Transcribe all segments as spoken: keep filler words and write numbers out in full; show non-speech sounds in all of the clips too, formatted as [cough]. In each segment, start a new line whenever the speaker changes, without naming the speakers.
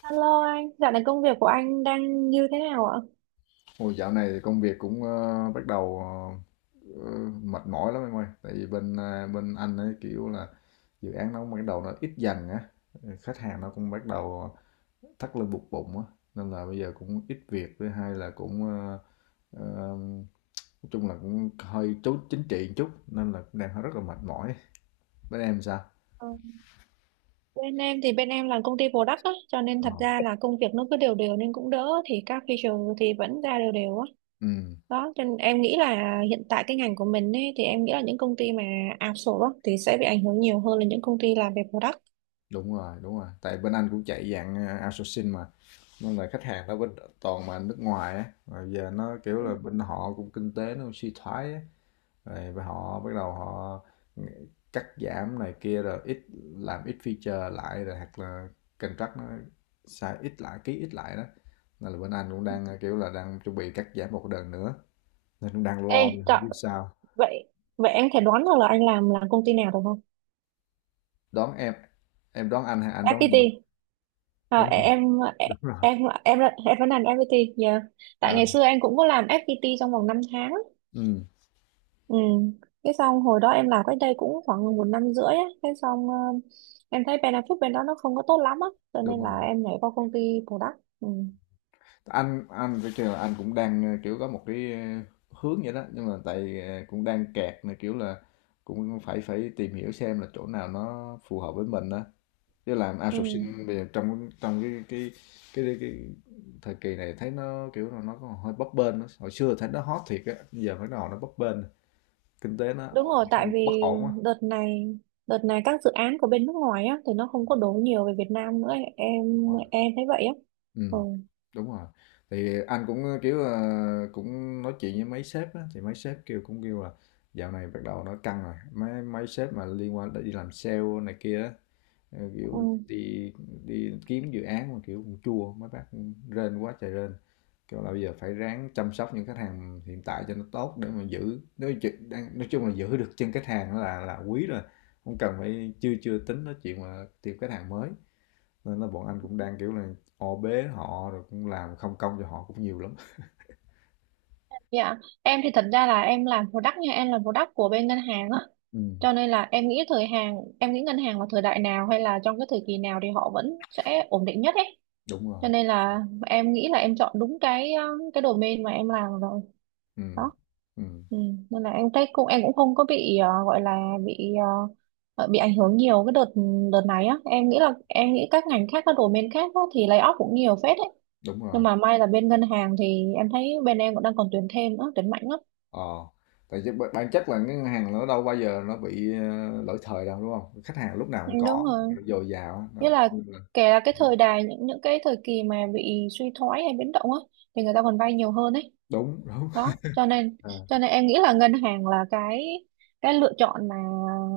Alo anh, dạo này công việc của anh đang như thế nào ạ?
Ôi, dạo này thì công việc cũng ờ, bắt đầu ờ, ờ, mệt mỏi lắm em ơi. Tại vì bên ờ, bên anh ấy kiểu là dự án nó cũng bắt đầu nó ít dần á, khách hàng nó cũng bắt đầu thắt lưng buộc bụng á, nên là bây giờ cũng ít việc. Thứ hai là cũng ờ, ờ, nói chung là cũng hơi chú chính trị một chút nên là cũng đang rất là mệt mỏi. Bên em sao?
Ờ, Bên em thì bên em là công ty product á, cho nên
Ờ.
thật ra là công việc nó cứ đều đều nên cũng đỡ, thì các feature thì vẫn ra đều đều á.
Ừ,
Đó, cho nên em nghĩ là hiện tại cái ngành của mình ấy, thì em nghĩ là những công ty mà outsource á, thì sẽ bị ảnh hưởng nhiều hơn là những công ty làm về product.
đúng rồi, đúng rồi. Tại bên anh cũng chạy dạng ờ, outsourcing mà. Nên là khách hàng ở bên toàn mà nước ngoài á rồi giờ nó kiểu
Ừ.
là bên họ cũng kinh tế nó suy thoái á, rồi bên họ bắt đầu họ cắt giảm này kia, rồi ít làm ít feature lại, rồi hoặc là contract nó sai ít lại, ký ít lại đó. Nên là bên anh cũng đang kiểu là đang chuẩn bị cắt giảm một đợt nữa, nên cũng đang lo nè,
Ê, trời,
không biết sao.
vậy vậy em thể đoán được là anh làm là công ty nào được không?
Đón em em đón anh hay anh đón
ép pê tê.
em?
À,
Đúng rồi,
em
đúng rồi.
em em em vẫn làm ép pê tê. Yeah. Tại
À,
ngày xưa em cũng có làm ép pê tê trong vòng năm tháng.
ừ,
Ừ. Cái xong hồi đó em làm cách đây cũng khoảng một năm rưỡi á. Cái xong ờ, em thấy benefit bên đó nó không có tốt lắm á. Cho nên
đúng rồi.
là em nhảy qua công ty product. Ừ.
Anh anh phải kêu là anh cũng đang ờ, kiểu có một cái ờ, hướng vậy đó, nhưng mà tại ờ, cũng đang kẹt này, kiểu là cũng phải phải tìm hiểu xem là chỗ nào nó phù hợp với mình đó, chứ làm
Ừ.
outsourcing bây giờ trong trong cái cái cái cái, cái thời kỳ này thấy nó kiểu là nó còn hơi bấp bênh đó. Hồi xưa thấy nó hot thiệt á, giờ mới nào nó bấp bênh, kinh tế nó
Đúng rồi, tại
ổn- bất
vì
ổn á.
đợt này đợt này các dự án của bên nước ngoài á thì nó không có đổ nhiều về Việt Nam nữa, em em thấy vậy á.
Ừ,
Ừ.
đúng rồi. Thì anh cũng, ờ, kiểu, ờ, cũng nói chuyện với mấy sếp á, thì mấy sếp kêu cũng kêu là dạo này bắt đầu nó căng rồi, mấy mấy sếp mà liên quan tới đi làm sale này kia á, ờ, kiểu,
Ừ.
đi đi kiếm dự án mà, kiểu, cũng chua, mấy bác cũng rên quá trời rên. Kêu là bây giờ phải ráng chăm sóc những khách hàng hiện tại cho nó tốt để mà giữ, nói ch đang nói chung là giữ được chân khách hàng là là quý rồi, không cần phải chưa chưa tính nói chuyện mà tìm khách hàng mới, nên là bọn anh cũng đang kiểu là o bế họ, rồi cũng làm không công cho họ cũng nhiều lắm.
Dạ, em thì thật ra là em làm product nha, em làm product của bên ngân hàng á.
Ừ,
Cho nên là em nghĩ thời hàng, em nghĩ ngân hàng vào thời đại nào hay là trong cái thời kỳ nào thì họ vẫn sẽ ổn định nhất ấy.
đúng rồi.
Cho nên là em nghĩ là em chọn đúng cái um, cái domain mà em làm rồi
Ừ,
đó.
ừ,
Ừ. Nên là em thấy cũng em cũng không có bị ờ, gọi là bị ờ, ờ, bị ảnh hưởng nhiều cái đợt đợt này á. Em nghĩ là em nghĩ các ngành khác, các domain khác á, thì lay off cũng nhiều phết đấy,
đúng
nhưng
rồi.
mà may là bên ngân hàng thì em thấy bên em cũng đang còn tuyển thêm nữa, tuyển mạnh lắm.
ờ Tại vì b- bản chất là cái ngân hàng nó đâu bao giờ nó bị ờ, lỗi thời đâu, đúng không? Khách hàng lúc nào
Ừ,
cũng
đúng
có
rồi,
dồi dào.
nghĩa là kể là cái thời đại, những những cái thời kỳ mà bị suy thoái hay biến động á, thì người ta còn vay nhiều hơn ấy.
Đúng, đúng.
Đó cho nên
[laughs]
cho nên em nghĩ là ngân hàng là cái cái lựa chọn mà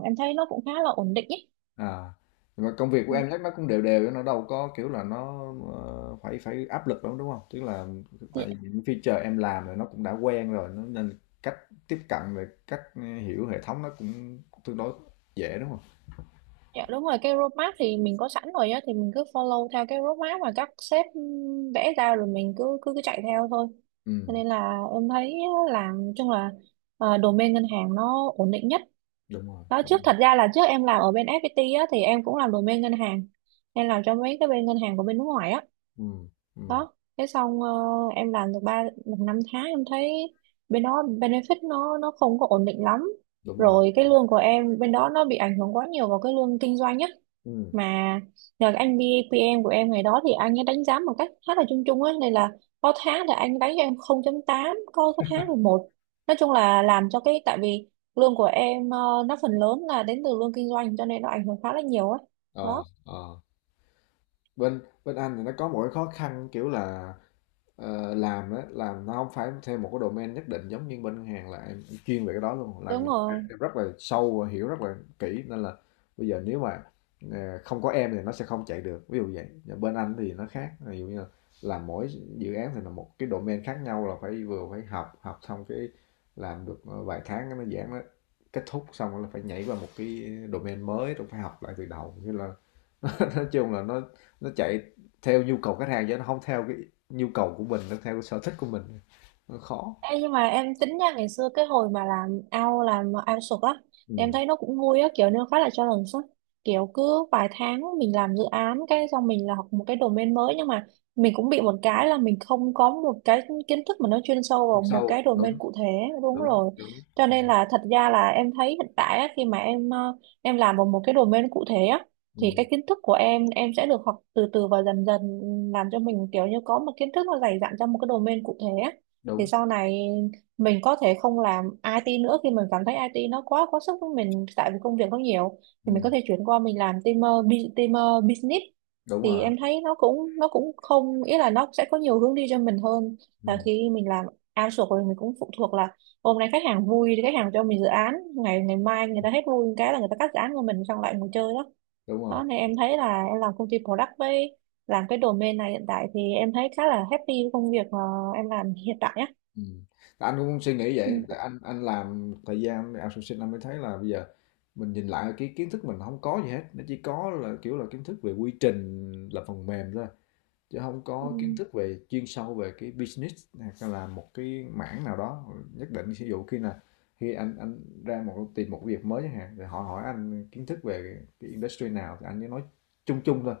em thấy nó cũng khá là ổn định ấy.
À, nhưng mà công việc của
Ừ,
em chắc nó cũng đều đều, nó đâu có kiểu là nó ờ, phải phải áp lực lắm đúng không? Tức là
dạ,
tại vì những feature em làm rồi nó cũng đã quen rồi, nó nên cách tiếp cận về cách hiểu hệ thống nó cũng tương đối dễ đúng không?
dạ, đúng rồi, cái roadmap thì mình có sẵn rồi á, thì mình cứ follow theo cái roadmap mà các sếp vẽ ra, rồi mình cứ cứ cứ chạy theo thôi. Cho
Ừ,
nên là em thấy làm chung là ờ, domain ngân hàng nó ổn định nhất.
đúng rồi,
Đó,
đúng
trước
rồi.
thật ra là trước em làm ở bên ép pê tê á thì em cũng làm domain ngân hàng, em làm cho mấy cái bên ngân hàng của bên nước ngoài á.
Ừ, ừ,
Đó thế xong ờ, em làm được ba được năm tháng em thấy bên đó benefit nó nó không có ổn định lắm.
đúng rồi.
Rồi cái lương của em bên đó nó bị ảnh hưởng quá nhiều vào cái lương kinh doanh á,
Ừ.
mà nhờ cái anh bê pê em của em ngày đó thì anh ấy đánh giá một cách khá là chung chung á, nên là có tháng thì anh đánh cho em không chấm tám, có có tháng thì một. Nói chung là làm cho cái, tại vì lương của em ờ, nó phần lớn là đến từ lương kinh doanh, cho nên nó ảnh hưởng khá là nhiều á
ờ,
đó.
ờ. bên bên Anh thì nó có một cái khó khăn kiểu là ờ, làm á làm nó không phải theo một cái domain nhất định, giống như bên ngân hàng là em chuyên về cái đó luôn, là
Đúng rồi.
em rất là sâu và hiểu rất là kỹ, nên là bây giờ nếu mà ờ, không có em thì nó sẽ không chạy được, ví dụ vậy. Và bên Anh thì nó khác, ví dụ như là làm mỗi dự án thì là một cái domain khác nhau, là phải vừa phải học, học xong cái làm được ờ, vài tháng cái nó giãn, nó kết thúc xong là phải nhảy vào một cái domain mới rồi phải học lại từ đầu, như là [laughs] nói chung là nó nó chạy theo nhu cầu khách hàng chứ nó không theo cái nhu cầu của mình, nó theo cái sở thích của mình, nó khó.
Ê, nhưng mà em tính nha, ngày xưa cái hồi mà làm ao làm ao sục á, em
Ừm,
thấy nó cũng vui á, kiểu nó khá là challenge á, kiểu cứ vài tháng mình làm dự án cái xong mình là học một cái domain mới, nhưng mà mình cũng bị một cái là mình không có một cái kiến thức mà nó chuyên sâu
chiều
vào một
sâu,
cái domain cụ thể. Đúng
đúng,
rồi.
đúng,
Cho
ừm,
nên là thật ra là em thấy hiện tại á, khi mà em ờ, em làm vào một cái domain cụ thể á, thì
ừm,
cái kiến thức của em em sẽ được học từ từ và dần dần, làm cho mình kiểu như có một kiến thức nó dày dặn trong một cái domain cụ thể á, thì
đúng,
sau này mình có thể không làm ai ti nữa, khi mình cảm thấy ai ti nó quá quá sức với mình, tại vì công việc nó nhiều, thì mình
ừm,
có thể chuyển qua mình làm team uh, bu- team uh, business,
đúng
thì
rồi,
em thấy nó cũng nó cũng không, ý là nó sẽ có nhiều hướng đi cho mình hơn là
ừm,
khi mình làm outsource, rồi mình cũng phụ thuộc là hôm nay khách hàng vui thì khách hàng cho mình dự án, ngày ngày mai người ta hết vui cái là người ta cắt dự án của mình xong lại ngồi chơi đó.
đúng rồi,
Đó nên em thấy là em làm công ty product với làm cái domain này hiện tại thì em thấy khá là happy với công việc mà em làm hiện tại á.
ừm. Anh cũng suy nghĩ vậy, tại
Ừ,
anh anh làm thời gian outsourcing, anh mới thấy là bây giờ mình nhìn lại cái kiến thức mình không có gì hết, nó chỉ có là, kiểu là, kiến thức về quy trình là phần mềm thôi. Chứ không có kiến
ừ,
thức về chuyên sâu về cái business hay là một cái mảng nào đó nhất định, ví dụ khi là khi anh anh ra một tìm một việc mới chẳng hạn, rồi họ hỏi anh kiến thức về cái industry nào thì anh chỉ nói chung chung thôi.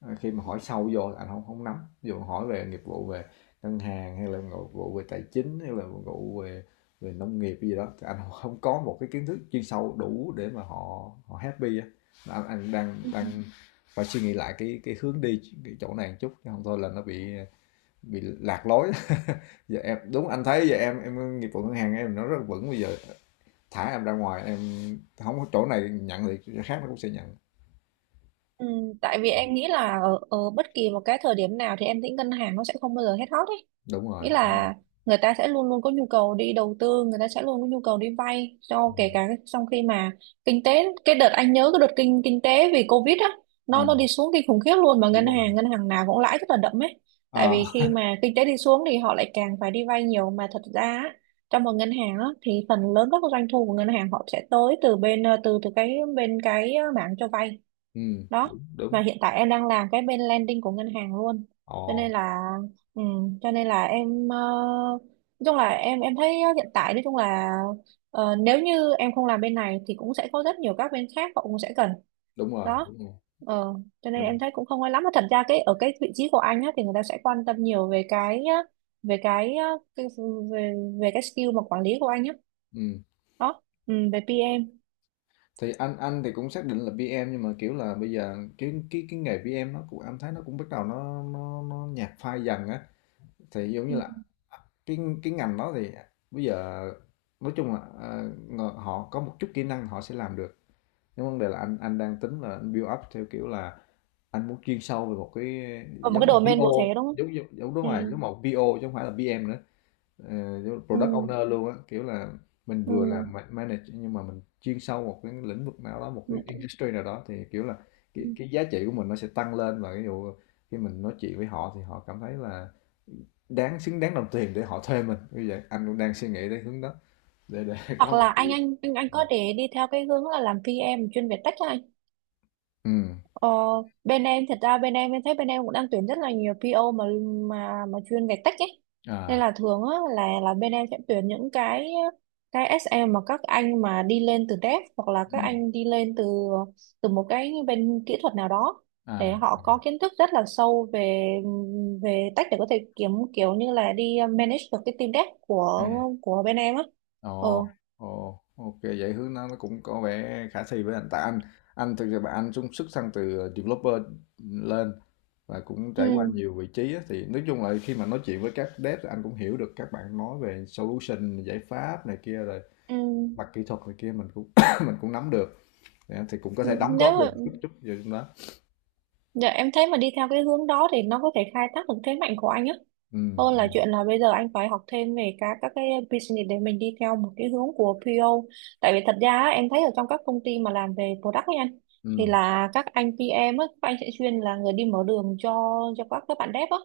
Ờ, khi mà hỏi sâu vô là anh không không nắm. Dù dụ hỏi về nghiệp vụ về ngân hàng, hay là nghiệp vụ về tài chính, hay là nghiệp vụ về về nông nghiệp gì đó, thì anh không có một cái kiến thức chuyên sâu đủ để mà họ họ happy á. Anh, anh đang
ừ.
đang phải suy nghĩ lại cái cái hướng đi cái chỗ này một chút, chứ không thôi là nó bị bị lạc lối. [laughs] Giờ em, đúng, anh thấy giờ em em nghiệp vụ ngân hàng em nó rất vững, bây giờ thả em ra ngoài em không có chỗ này nhận thì chỗ khác nó cũng sẽ nhận.
Ừ, tại vì em nghĩ là ở, ở bất kỳ một cái thời điểm nào thì em nghĩ ngân hàng nó sẽ không bao giờ hết hot ấy,
Đúng
nghĩa
rồi.
là người ta sẽ luôn luôn có nhu cầu đi đầu tư, người ta sẽ luôn có nhu cầu đi vay, cho kể cả trong khi mà kinh tế, cái đợt anh nhớ cái đợt kinh kinh tế vì Covid á, nó
Ừ,
nó đi xuống kinh khủng khiếp luôn, mà
đúng
ngân
rồi.
hàng, ngân hàng nào cũng lãi rất là đậm ấy. Tại
À,
vì khi mà kinh tế đi xuống thì họ lại càng phải đi vay nhiều, mà thật ra á, trong một ngân hàng á, thì phần lớn các doanh thu của ngân hàng họ sẽ tới từ bên ờ, từ từ cái bên cái ờ, mảng cho vay
ừ,
đó,
đúng, đúng.
mà hiện tại em đang làm cái bên landing của ngân hàng luôn. Cho
Ồ.
nên là ừ, cho nên là em ờ, nói chung là em em thấy ờ, hiện tại nói chung là ờ, nếu như em không làm bên này thì cũng sẽ có rất nhiều các bên khác họ cũng sẽ cần
Đúng rồi,
đó.
đúng rồi.
Ờ, cho nên
Mình,
em thấy cũng không ai lắm, mà thật ra cái ở cái vị trí của anh á, thì người ta sẽ quan tâm nhiều về cái á, về cái, á, cái về, về cái skill mà quản lý của anh á
ừm,
đó, ừ, về pê em.
thì anh anh thì cũng xác định là pê em, nhưng mà, kiểu là, bây giờ cái cái cái nghề pê em nó cũng anh thấy nó cũng bắt đầu nó nó nó nhạt phai dần á. Thì giống
Ừ.
như là à, cái cái ngành đó thì bây giờ nói chung là, ờ, ngờ họ có một chút kỹ năng họ sẽ làm được. Nhưng vấn đề là anh anh đang tính là anh build up theo kiểu là anh muốn chuyên sâu về một cái,
Ở một
giống
cái
như
domain cụ thể
pi âu,
đúng không.
giống giống giống đúng
Ừ.
rồi, giống một pê ô chứ không phải là pê em nữa. Ờ, giống
Ừ.
product owner luôn á, kiểu là mình
Ừ.
vừa làm ma- manage nhưng mà mình chuyên sâu một cái lĩnh vực nào đó, một
Ừ.
cái industry nào đó, thì kiểu là cái,
Ừ.
cái giá trị của mình nó sẽ tăng lên, và ví dụ khi mình nói chuyện với họ thì họ cảm thấy là đáng, xứng đáng đồng tiền để họ thuê mình. Như vậy anh cũng đang suy nghĩ đến hướng đó, để để [laughs]
Hoặc
có một
là
cái.
anh anh anh anh có thể đi theo cái hướng là làm pê em chuyên về tech á anh.
Ừ,
ờ, Bên em thật ra bên em em thấy bên em cũng đang tuyển rất là nhiều pê ô mà, mà mà chuyên về tech ấy, nên
à,
là thường á là là bên em sẽ tuyển những cái cái ét em mà các anh mà đi lên từ dev, hoặc là các
ừ.
anh đi lên từ từ một cái bên kỹ thuật nào đó, để
À,
họ có kiến thức rất là sâu về về tech, để có thể kiếm kiểu như là đi ờ, manage được cái team dev
ừ.
của của bên em á. Ừ.
Ồ, ồ, ok, vậy hướng nó nó cũng có vẻ khả thi với anh, tại anh anh thực ra bạn anh xung sức sang từ ờ, developer lên, và cũng trải qua
Ừ.
nhiều vị trí á, thì nói chung là khi mà nói chuyện với các dev thì anh cũng hiểu được các bạn nói về solution, giải pháp này kia, rồi
Ừ.
mặt kỹ thuật này kia mình cũng [coughs] mình cũng nắm được, thì anh thì cũng có thể đóng
Nếu
góp được
mà,
chút chút vào trong đó.
dạ em thấy mà đi theo cái hướng đó thì nó có thể khai thác được thế mạnh của anh á.
Ừ,
Hơn là
ừ,
chuyện là bây giờ anh phải học thêm về các các cái business để mình đi theo một cái hướng của pê ô. Tại vì thật ra á, em thấy ở trong các công ty mà làm về product ấy anh, thì
ừ.
là các anh pê em á, các anh sẽ chuyên là người đi mở đường cho cho các các bạn dev á.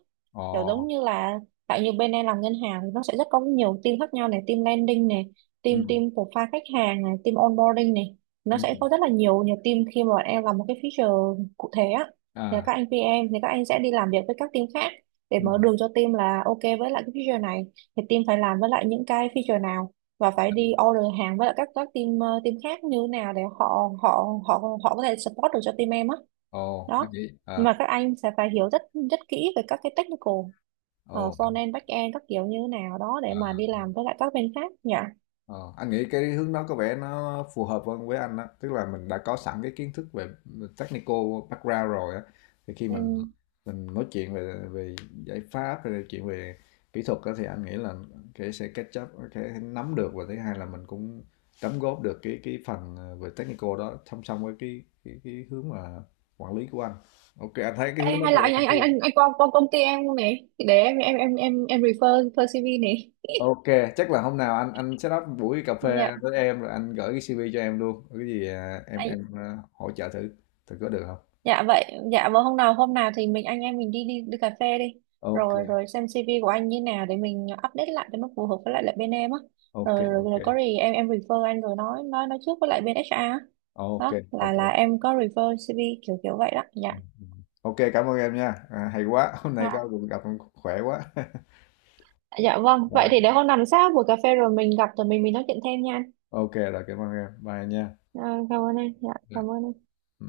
Kiểu giống
Ồ,
như là tại như bên em làm ngân hàng thì nó sẽ rất có nhiều team khác nhau này, team landing này,
ừ,
team team profile khách hàng này, team onboarding này. Nó
ừ,
sẽ có rất là nhiều nhiều team khi mà bọn em làm một cái feature cụ thể á, thì
à,
các anh pê em thì các anh sẽ đi làm việc với các team khác để
ừ.
mở đường cho team, là ok với lại cái feature này thì team phải làm với lại những cái feature nào, và phải đi order hàng với lại các các team ờ, team khác như thế nào để họ họ họ họ có thể support được cho team em á.
Ồ, anh
Đó
nghĩ,
nhưng
à,
mà các anh sẽ phải hiểu rất rất kỹ về các cái technical,
ồ,
uh, front end, back end các kiểu như thế nào đó để mà
à,
đi làm với lại các bên khác nhỉ.
ờ, anh nghĩ cái hướng đó có vẻ nó phù hợp hơn với anh á, tức là mình đã có sẵn cái kiến thức về technical background rồi á, thì khi
Ừ.
mình mình nói chuyện về về giải pháp, về chuyện về kỹ thuật á, thì anh nghĩ là cái sẽ catch up, cái nắm được, và thứ hai là mình cũng đóng góp được cái cái phần ờ, về technical đó, song song với cái cái, cái hướng mà quản lý của anh. Ok, anh thấy cái
Ê,
hướng đó
hay
có
là anh
vẻ.
anh anh anh anh qua qua công ty em không này, để em em em em em refer, refer xê vê này
Ok, chắc là hôm nào anh anh set up buổi cà
nhỉ.
phê với em, rồi anh gửi cái xê vê cho em luôn. Có cái gì à, em em à, hỗ trợ thử thử có được không?
Dạ vậy, dạ vâng, hôm nào, hôm nào thì mình anh em mình đi đi đi cà phê đi.
Ok,
Rồi, rồi xem xê vê của anh như nào để mình update lại cho nó phù hợp với lại lại bên em á.
ok,
Rồi, rồi,
ok.
rồi có gì em em refer anh, rồi nói nói nói trước với lại bên hát rờ á.
Ok,
Đó, là
ok.
là em có refer xê vê kiểu kiểu vậy đó.
Ừ,
Dạ.
ừ. Ok, cảm ơn em nha. À, hay quá, hôm nay
À,
có cuộc gặp em khỏe quá. [laughs]
dạ vâng, vậy
Rồi.
thì để hôm nào sau buổi cà phê rồi mình gặp rồi mình mình nói chuyện thêm nha anh.
Ok rồi, cảm ơn em. Bye nha.
À, cảm ơn em. Dạ,
Dạ.
cảm ơn em.
Ừ.